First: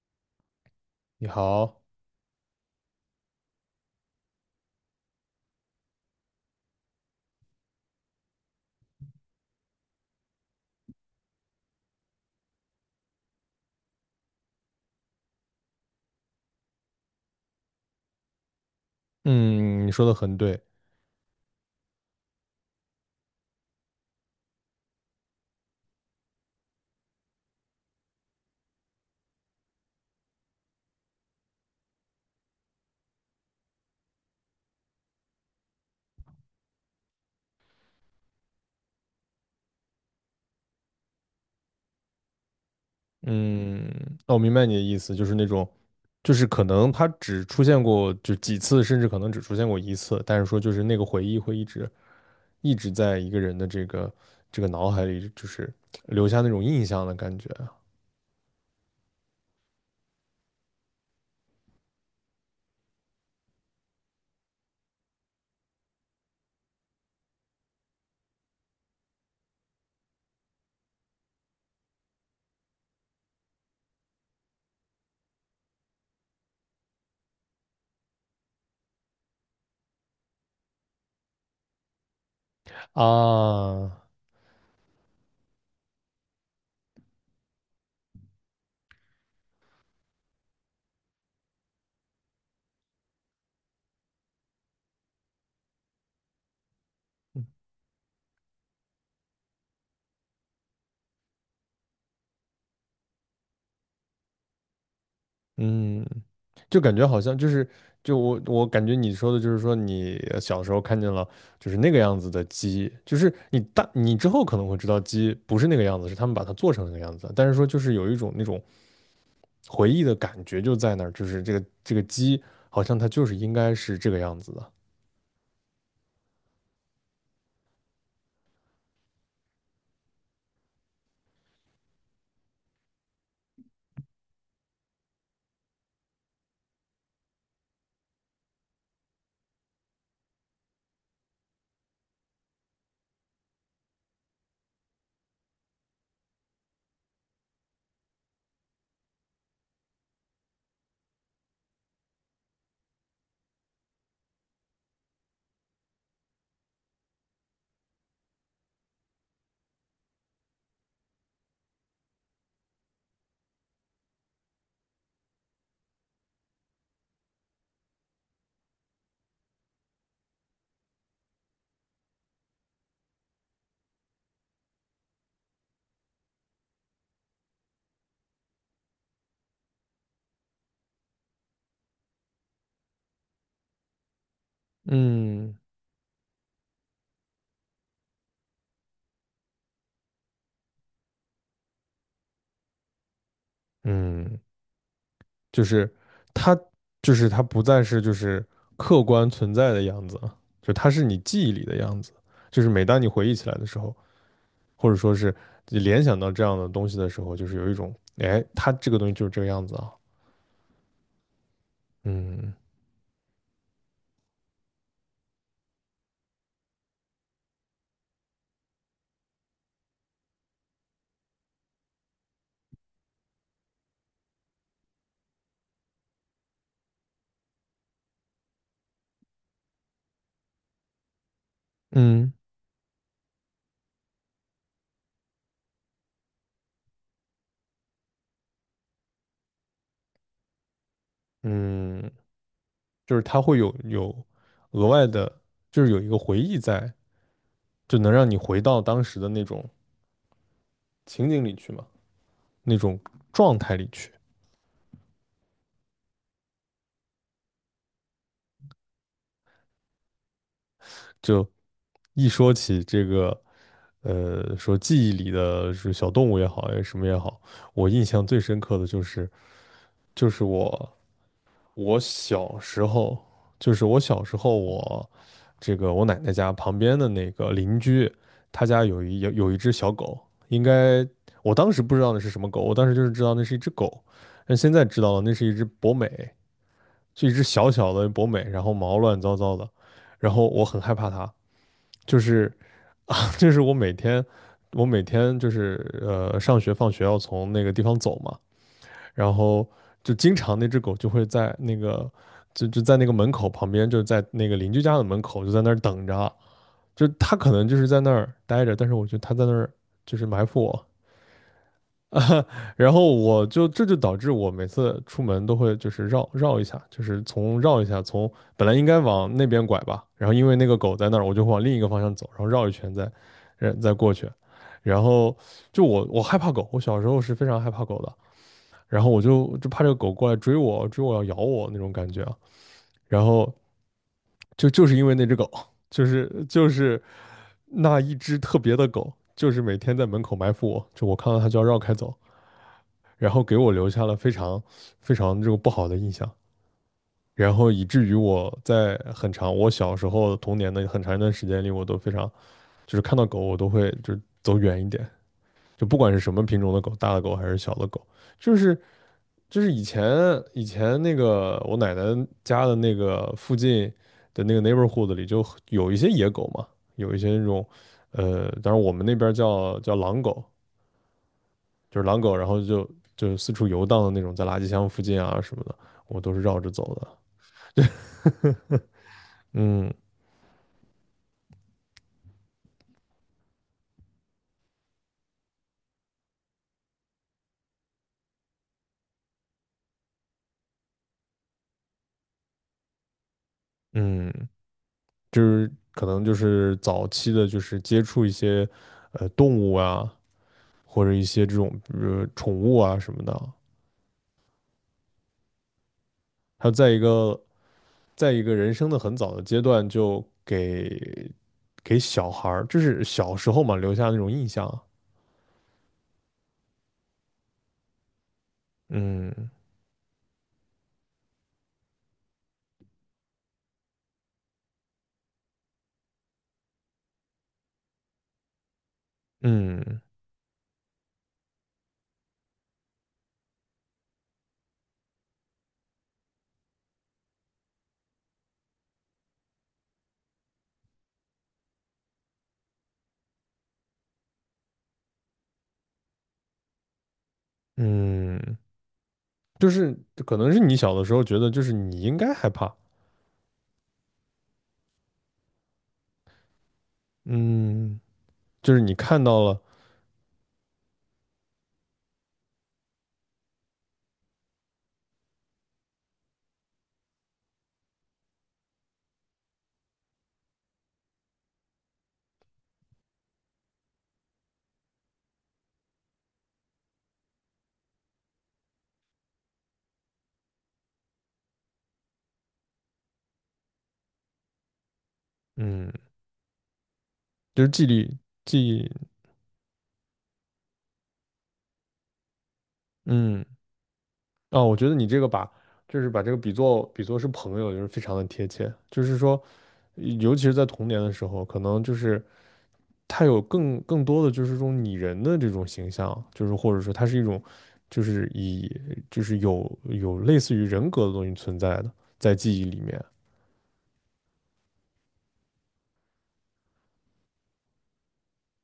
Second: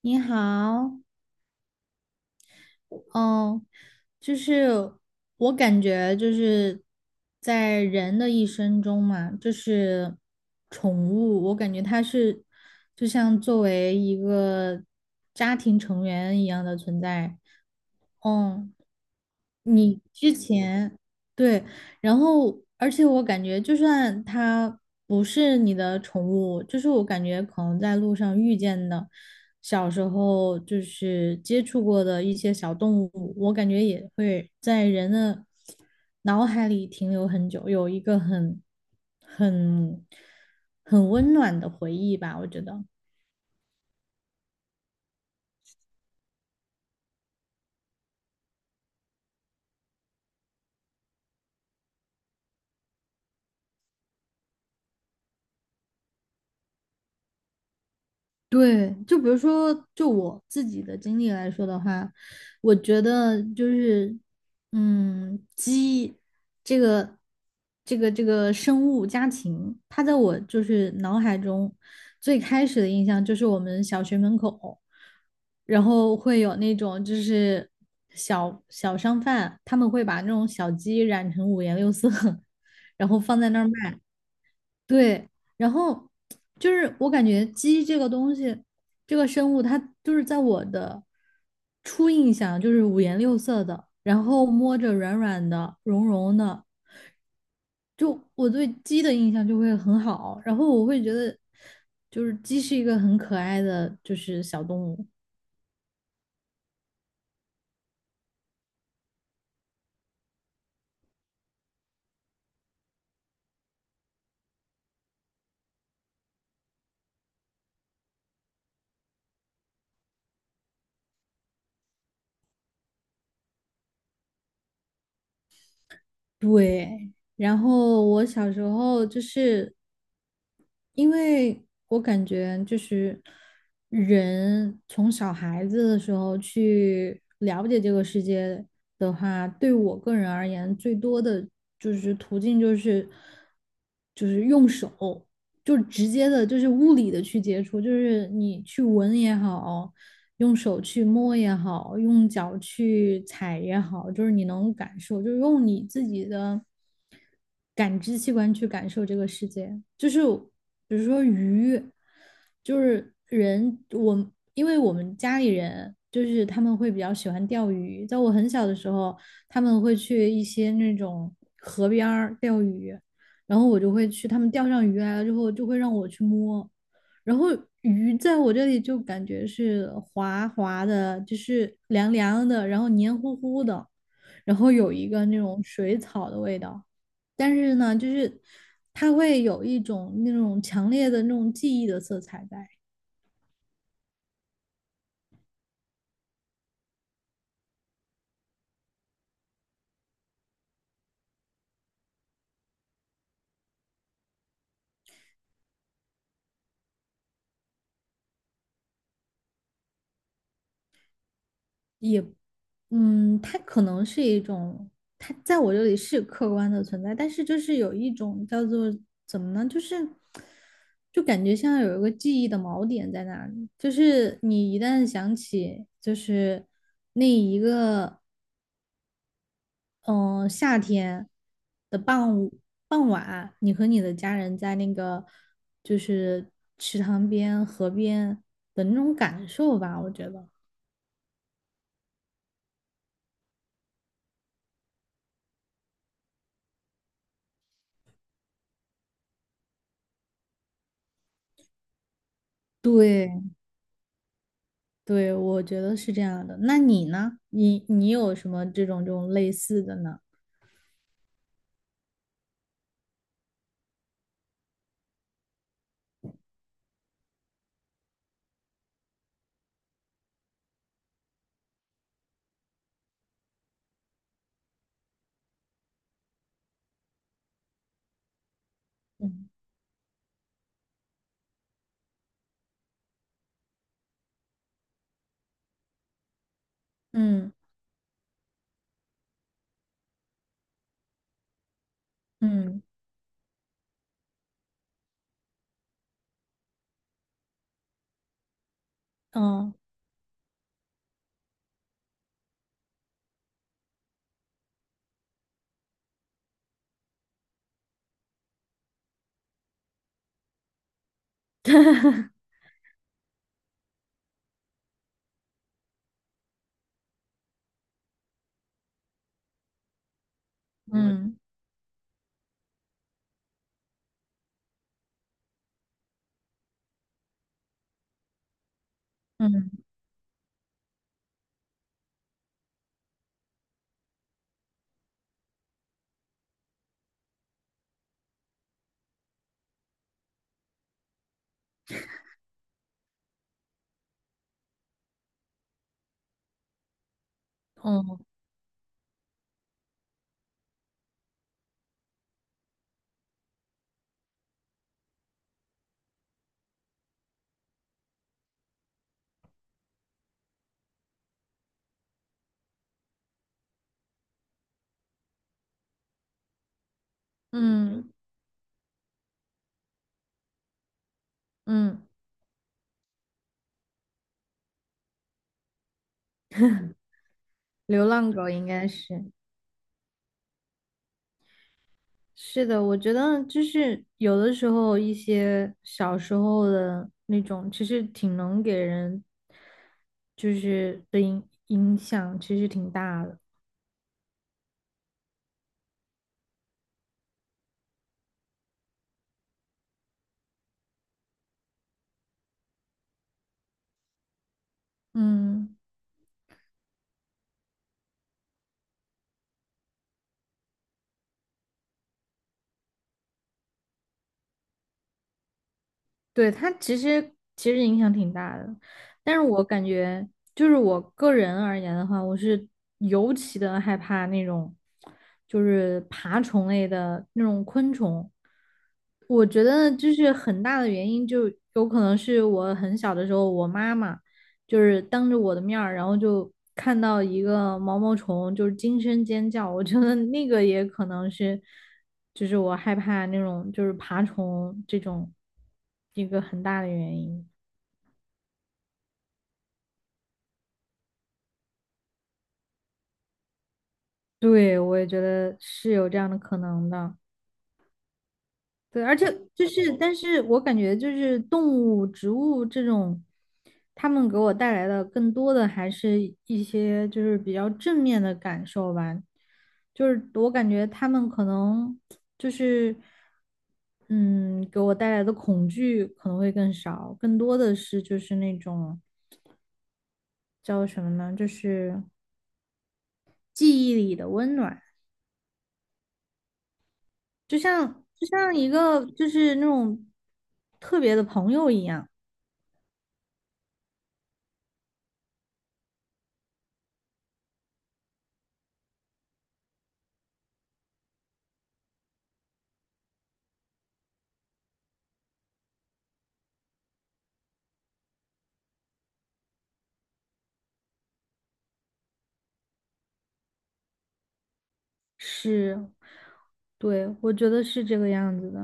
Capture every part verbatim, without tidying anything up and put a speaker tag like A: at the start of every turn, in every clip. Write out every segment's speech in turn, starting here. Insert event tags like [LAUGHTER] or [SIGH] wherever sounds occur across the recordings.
A: 你好。
B: 你好。
A: 嗯，就是我感觉就是在人的一生中嘛，就是宠物，我感觉它是就像作为一个家庭成员一样的存在。嗯，
B: 嗯，你
A: 你
B: 说的
A: 之
B: 很对。
A: 前对，然后而且我感觉，就算它不是你的宠物，就是我感觉可能在路上遇见的，小时候就是接触过的一些小动物，我感觉也会在人的脑海里停留很久，有一个很很很温暖的回忆吧，我觉得。
B: 嗯，那我明白你的意思，就是那种，就是可能它只出现过就几次，甚至可能只出现过一次，但是说就是那个回忆会一直一直在一个人的这个这个脑海里，就是留下那种印象的感觉
A: 对，就比如说，就我自己的经历来说的话，我觉得就是，嗯，鸡这个这个这个生物家禽，它在我就是脑海中最开始的印象就是我们小学门口，然后会有那种就是小小商贩，他们会把那种小鸡染成五颜六色，[LAUGHS]
B: 啊。
A: 然后放在那儿卖。
B: 啊
A: 对，然后就是我感觉鸡这个东西，这个生物，它就是在我的初印象就是五颜六色的，然后摸着软软的、绒绒的，就我对鸡的印象就会很好，然后我会觉得就是鸡是一个很可爱的就是小动物。
B: 嗯，就感觉好像就是，就我我感觉你说的就是说你呃小时候看见了就是那个样子的鸡，就是你大你之后可能会知道鸡不是那个样子，是他们把它做成那个样子，但是说就是有一种那种回忆的感觉就在那儿，就是这个这个鸡好像它就是应该是这个样子的。
A: 对，然后我小时候就是因为我感觉就是人从小孩子的时候去了解这个世界的话，对我个人而言，最多的就是途径就是就是用手，就直接的，就是物理的去接触，就是你去闻也好，用手去摸也好，用脚去踩也好，就是你能感受，就是用你自己的。感知器官去感受这个世界。就是比如说鱼，就是人，我因为我们家里人就是他们会比较喜欢钓鱼，在我很小的时候，他们会去一些那种河边钓鱼，然后我就会去，他们钓上鱼来了之后，就会让我去摸。然后鱼在我这里就感觉是滑滑的，就是凉凉的，然后黏糊糊的，然后有一个那
B: 嗯
A: 种水草的味道。但是呢，就是它会有一种那种强烈的那种记忆的色彩在，
B: 嗯，就是它就是它不再是就是客观存在的样子了，就它是你记忆里的样子，就是每当你回忆起来的时候，或者说是联想到这样的东西的时候，就是有一种，哎，它这个东西就是这个样子啊。
A: 也，
B: 嗯
A: 嗯，它可能是一种，它在我这里是客观的存在，但是就是有一种叫做怎么呢，就是就感觉像有一个记忆的锚点在那里，就是你一旦想起，就是嗯、呃夏天的
B: 嗯
A: 傍午傍晚，你和你的家人在那个就是池塘边、河边的那种感受吧，我觉得。
B: 嗯，就是它会有有额外的，就是有一个回忆在，就能让你回到当时的那种情景里去嘛，那种
A: 对
B: 状态里去。
A: 对，我觉得是这样的。那你呢？你你有什么这种这种类似的呢？
B: 就一说起这个，呃，说记忆里的是小动物也好，哎，什么也好，我印象最深刻的就是，就是我我小时候，就是我小时候我，这个我奶奶家旁边的那个邻居，他家有一有
A: 嗯
B: 有一只小狗。应该我当时不知道那是什么狗，我当时就是知道那是一只狗，但现在知道了那是一只博美，就一只
A: 嗯
B: 小小的博美，然后毛乱糟糟的，然后我很害怕它，就是
A: 嗯
B: [LAUGHS] 就是我每天我每天就是呃上学放学要从那个地方走嘛。然后
A: 嗯
B: 就经常那只狗就会在那个就就在那个门口旁边，就在那个邻居家的门口，就在那儿等着。就它可能就是在那儿待着，但是我觉得它在那儿就是埋伏我。然后我就这就导致我每次出门都会就是绕绕一下，就是从绕一下，从本来应该往那边拐吧，然后因为那个狗在那儿，我
A: 嗯
B: 就往另一个方向走，然后绕一圈再，呃再过去。然后就我我害怕狗，我小时候是非常害怕狗的，然后我就就
A: 嗯
B: 怕这个狗过来追我，追我要咬我那种感觉啊。然后就就是因为那只狗，[LAUGHS] 就是就是那一只特别的狗，就是每天在门口埋伏我，就我看到它就要绕开走，然后给我留下了非常非常这个不好的印象，然后以至于
A: 嗯
B: 我在很长我小时候童年的很长一段时间里，我都非常就是看到狗我都会就走远一点，就不管是什么品种的狗，大的狗还是小的狗，就是就是以前以前那个我奶奶家的那个附近的那个 neighborhood 里就有一些野狗嘛，有一些那种
A: 嗯
B: 呃，当然我们那边叫叫狼狗，就
A: 嗯，
B: 是狼狗，然后就就四处游荡的那种，在垃圾箱附近啊什么的，我都是绕着走的。
A: 流浪狗应该是。
B: 嗯
A: 是的，我觉得就是有的时候一些小时候的那种，其实挺能给人就是的影影响，其实挺大的。
B: 嗯，就是可能就是早期的，就是接触一些呃动物啊，或者一些这种呃宠物啊什么的，
A: 嗯。
B: 他在一个在一个人生的很早的阶段就给给小孩儿，就是小时候嘛留下那种印象啊。
A: 对，它其实其实影响挺大的，但是
B: 嗯
A: 我感觉就是我个人而言的话，我是尤其的害怕那种就是爬虫类的那种昆虫。我觉得
B: 嗯
A: 就是很大的原因，就有可能是我很小的时候，我妈妈。就是当着我的面儿，然后就看到一个毛毛虫，就是惊声尖叫。我觉得那个也可能是，就是我害怕那种就是爬虫这种一个很大的原因。
B: 嗯，就是可能是你小的时候觉得就是你应该害怕。
A: 对，我也觉得是有这样的可能的。
B: 嗯，就是你
A: 对，而
B: 看
A: 且
B: 到了。
A: 就是，但是我感觉就是动物、植物这种，它们给我带来的更多的还是一些就是比较正面的感受吧。就是我感觉他们可能就是，嗯，给我带来的恐惧可能会更少，更多的是就是那种叫什么呢？就是记忆里的温暖，
B: 嗯，
A: 就
B: 就是纪
A: 像
B: 律
A: 就像一
B: 纪律，
A: 个就是那种特别的朋友一样。
B: 嗯啊，我觉得你这个把。就是把这个比作比作是朋友，就是非常的贴切。就是说，尤其是在童年的时候，可能就是它有更更多的就是这种拟人的这种形象，就是或者说它是一种，就是以就是有有类似于人格的东西存在的，在记忆里面。
A: 是，对，我觉得是这个样子的。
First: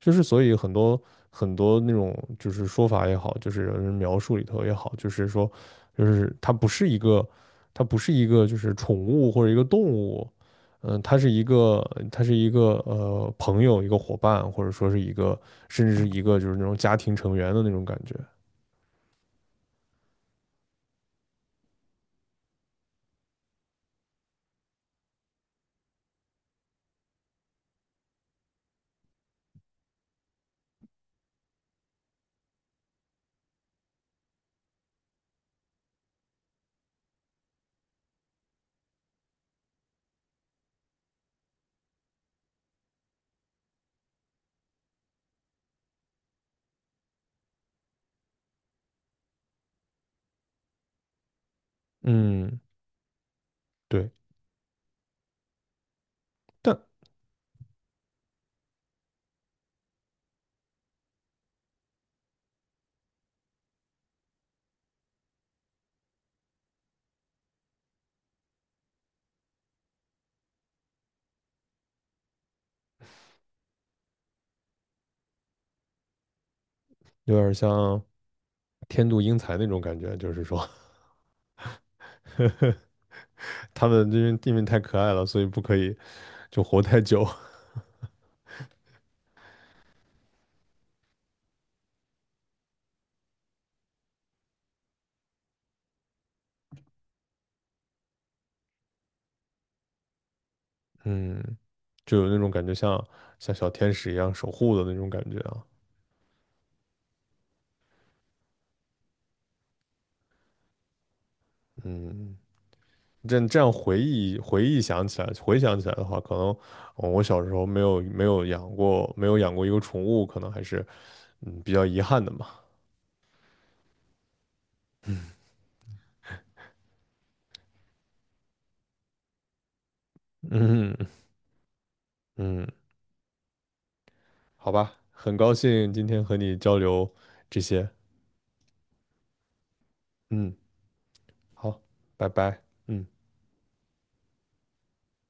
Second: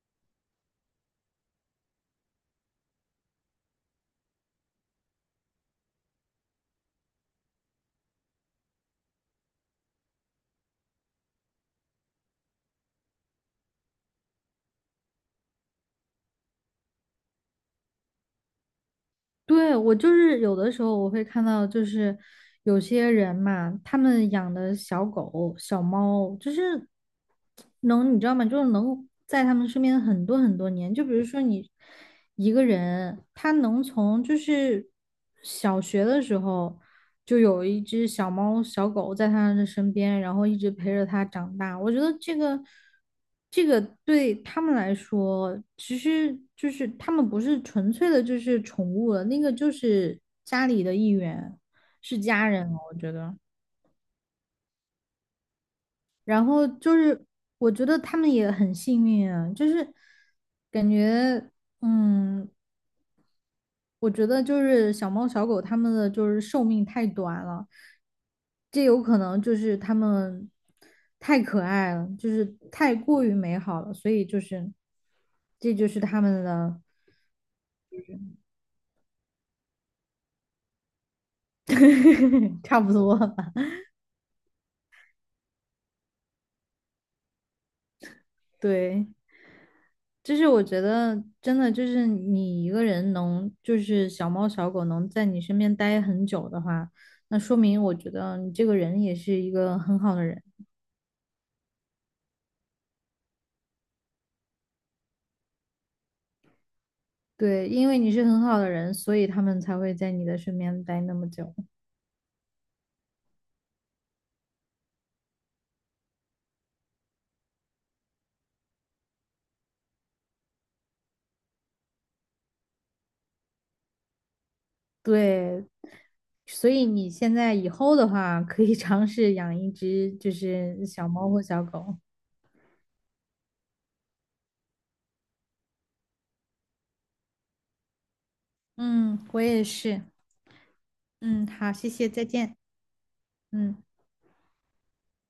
B: 就是所以很多很多那种就是说法也好，就是人描述里头也好，就是说就是它不是一个它不是一个就是宠物或者一个动物。嗯，它是一个它是一个呃朋友一个伙伴，或者说是一个甚至是一个就是那种家庭成员的那种感觉。
A: 对，我就是有的时候我会看到，就是有些人嘛，他们养的小狗、小猫，就是能，你知道吗？就是能在他们身边很多很多年。就比如说你一个人，他能从就是小学的时候就有一只小猫、小狗在他的身边，然后一直陪着他长大。我觉得这个。这个对他们来说，其实就是他们不是纯粹的，就是宠物了，那个就是家里的一员，是家
B: 嗯。
A: 人了，我觉得。
B: 对。
A: 然后
B: 但
A: 就是，我觉得他们也很幸运啊，就是感觉，嗯，我觉得就是小猫小狗它们的就是寿命太短了，这有可能就是他们太可爱了，就是太过于美好了，所以就是这就是他们的。
B: 有点像天妒英才那种感觉，就是说
A: [LAUGHS] 差不多吧。
B: [LAUGHS]
A: [LAUGHS]
B: 他们因为地面太可爱了，所以不可以就活太久。
A: 对，就是我觉得真的就是你一个人能，就是小猫小狗能在你身边待很久的话，那说明我觉得你这个人也是一个很好的人。
B: [LAUGHS] 嗯，就有那种感觉像像小天使一样守护的那种感觉啊。
A: 对，因为你是很好的人，所以他们才会在你的身边待那么久。
B: 嗯，这样这样回忆回忆想起来回想起来的话，可能呃我小时候没有没有养过没有养过一个宠物，可能还是嗯比较遗憾的嘛。
A: 对，所以你现在以后的话，可以尝试养一只就
B: [LAUGHS]
A: 是
B: 嗯
A: 小猫或小狗。
B: 嗯，好吧，很高兴今天和你交流这些。
A: 嗯，我也是。
B: 嗯。
A: 嗯，好，
B: 好，
A: 谢谢，再
B: 拜
A: 见。
B: 拜。嗯。
A: 嗯。